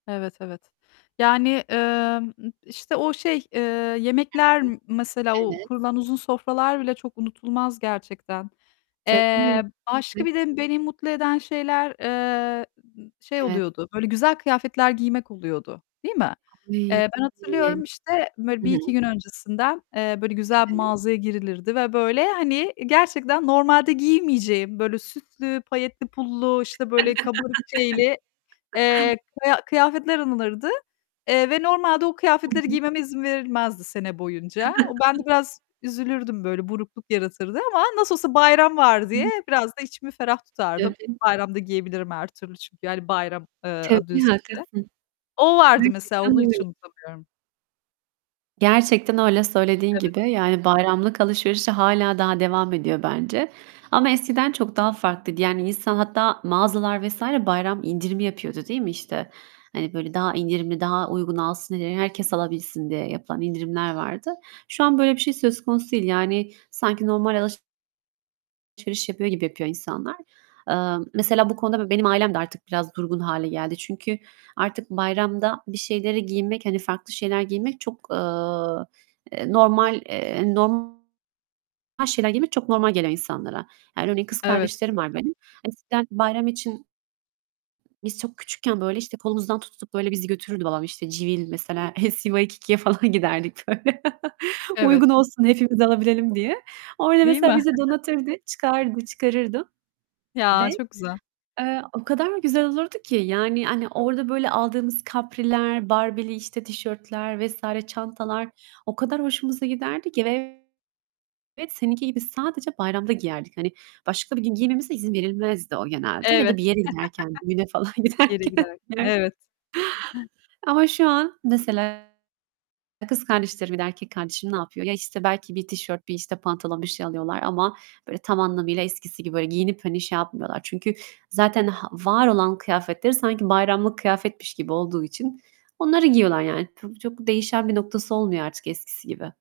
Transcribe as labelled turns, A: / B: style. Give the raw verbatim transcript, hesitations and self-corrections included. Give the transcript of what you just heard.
A: Evet, evet. Yani, emm, m işte o şey, eee,
B: Hı
A: yemekler
B: hı.
A: m mesela o
B: Evet.
A: kurulan uzun sofralar bile çok unutulmaz gerçekten. Eee,
B: Tabii.
A: başka
B: [unintelligible]
A: bir de beni mutlu eden şeyler, eee, şey
B: Evet.
A: oluyordu, böyle güzel kıyafetler giymek oluyordu, değil mi? Eee,
B: [unintelligible]
A: ben
B: Hı
A: hatırlıyorum işte böyle bir iki
B: hı.
A: gün öncesinden, eee, böyle güzel bir
B: Evet.
A: mağazaya girilirdi ve böyle, hani, gerçekten normalde giymeyeceğim böyle süslü, payetli, pullu, işte böyle kabarık şeyli, eee, kıya kıyafetler alınırdı. Eee, ve normalde o
B: Hı
A: kıyafetleri
B: hı.
A: giymeme izin verilmezdi sene boyunca. O ben de biraz üzülürdüm böyle burukluk yaratırdı ama nasıl olsa bayram var diye
B: [unintelligible]
A: biraz da içimi ferah tutardım.
B: [unintelligible]
A: Bayramda giyebilirim her türlü çünkü yani bayram, eee, adı
B: Tabii,
A: üstünde.
B: haklısın.
A: O vardı mesela
B: Gerçekten
A: onu hiç
B: öyle.
A: unutamıyorum.
B: Gerçekten öyle söylediğin
A: Evet.
B: gibi. Yani bayramlık alışverişi hâlâ daha devam ediyor bence. Ama eskiden çok daha farklıydı. Yani insan hatta mağazalar vs. bayram indirimi yapıyordu, değil mi? İşte, hani, böyle daha indirimli, daha uyguna alsın diye, herkes alabilsin diye yapılan indirimler vardı. Şu an böyle bir şey söz konusu değil. Yani, sanki normal alış alışveriş yapıyor gibi yapıyor insanlar. Eee, mesela bu konuda b benim ailem de artık biraz durgun hâle geldi. Çünkü artık bayramda bir şeyleri giymek, hani, farklı şeyler giymek çok, eee, eee, normal, eee, norm her şeyler giymek çok normal gelen insanlara. Yani örneğin kız
A: Evet.
B: kardeşlerim var benim. Hani eskiden bayram için biz çok küçükken böyle işte kolumuzdan tutup böyle bizi götürürdü babam. İşte, Civil mesela, LC Waikiki'ye falan giderdik, böyle.
A: Evet.
B: Uygun olsun, hepimiz alabilelim diye. Orada
A: Değil
B: mesela
A: mi?
B: bizi donatırdı, çıkardı çıkarırdı ve,
A: Ya, çok güzel.
B: eee, o kadar güzel olurdu ki. Yani, hani, orada böyle aldığımız kapriler, Barbie'li işte tişörtler vs. çantalar o kadar hoşumuza giderdi ki. Ve ve seninki gibi sadece bayramda giyerdik. Hani başka bir gün giymemize izin verilmezdi o genelde. Ya
A: Evet.
B: da bir yere giderken, düğüne falan
A: Bir yere
B: giderken.
A: giderken, evet.
B: Ama şu an mesela, e, kız kardeşlerim ya da erkek kardeşim ne yapıyor? Ya, işte belki bir tişört bir işte pantolon bir şey alıyorlar ama böyle tam anlamıyla eskisi gibi böyle giyinip hani şey yapmıyorlar. Çünkü zaten h var olan kıyafetleri sanki bayramlık kıyafetmiş gibi olduğu için onları giyiyorlar. Yani, p çok değişen bir noktası olmuyor artık eskisi gibi.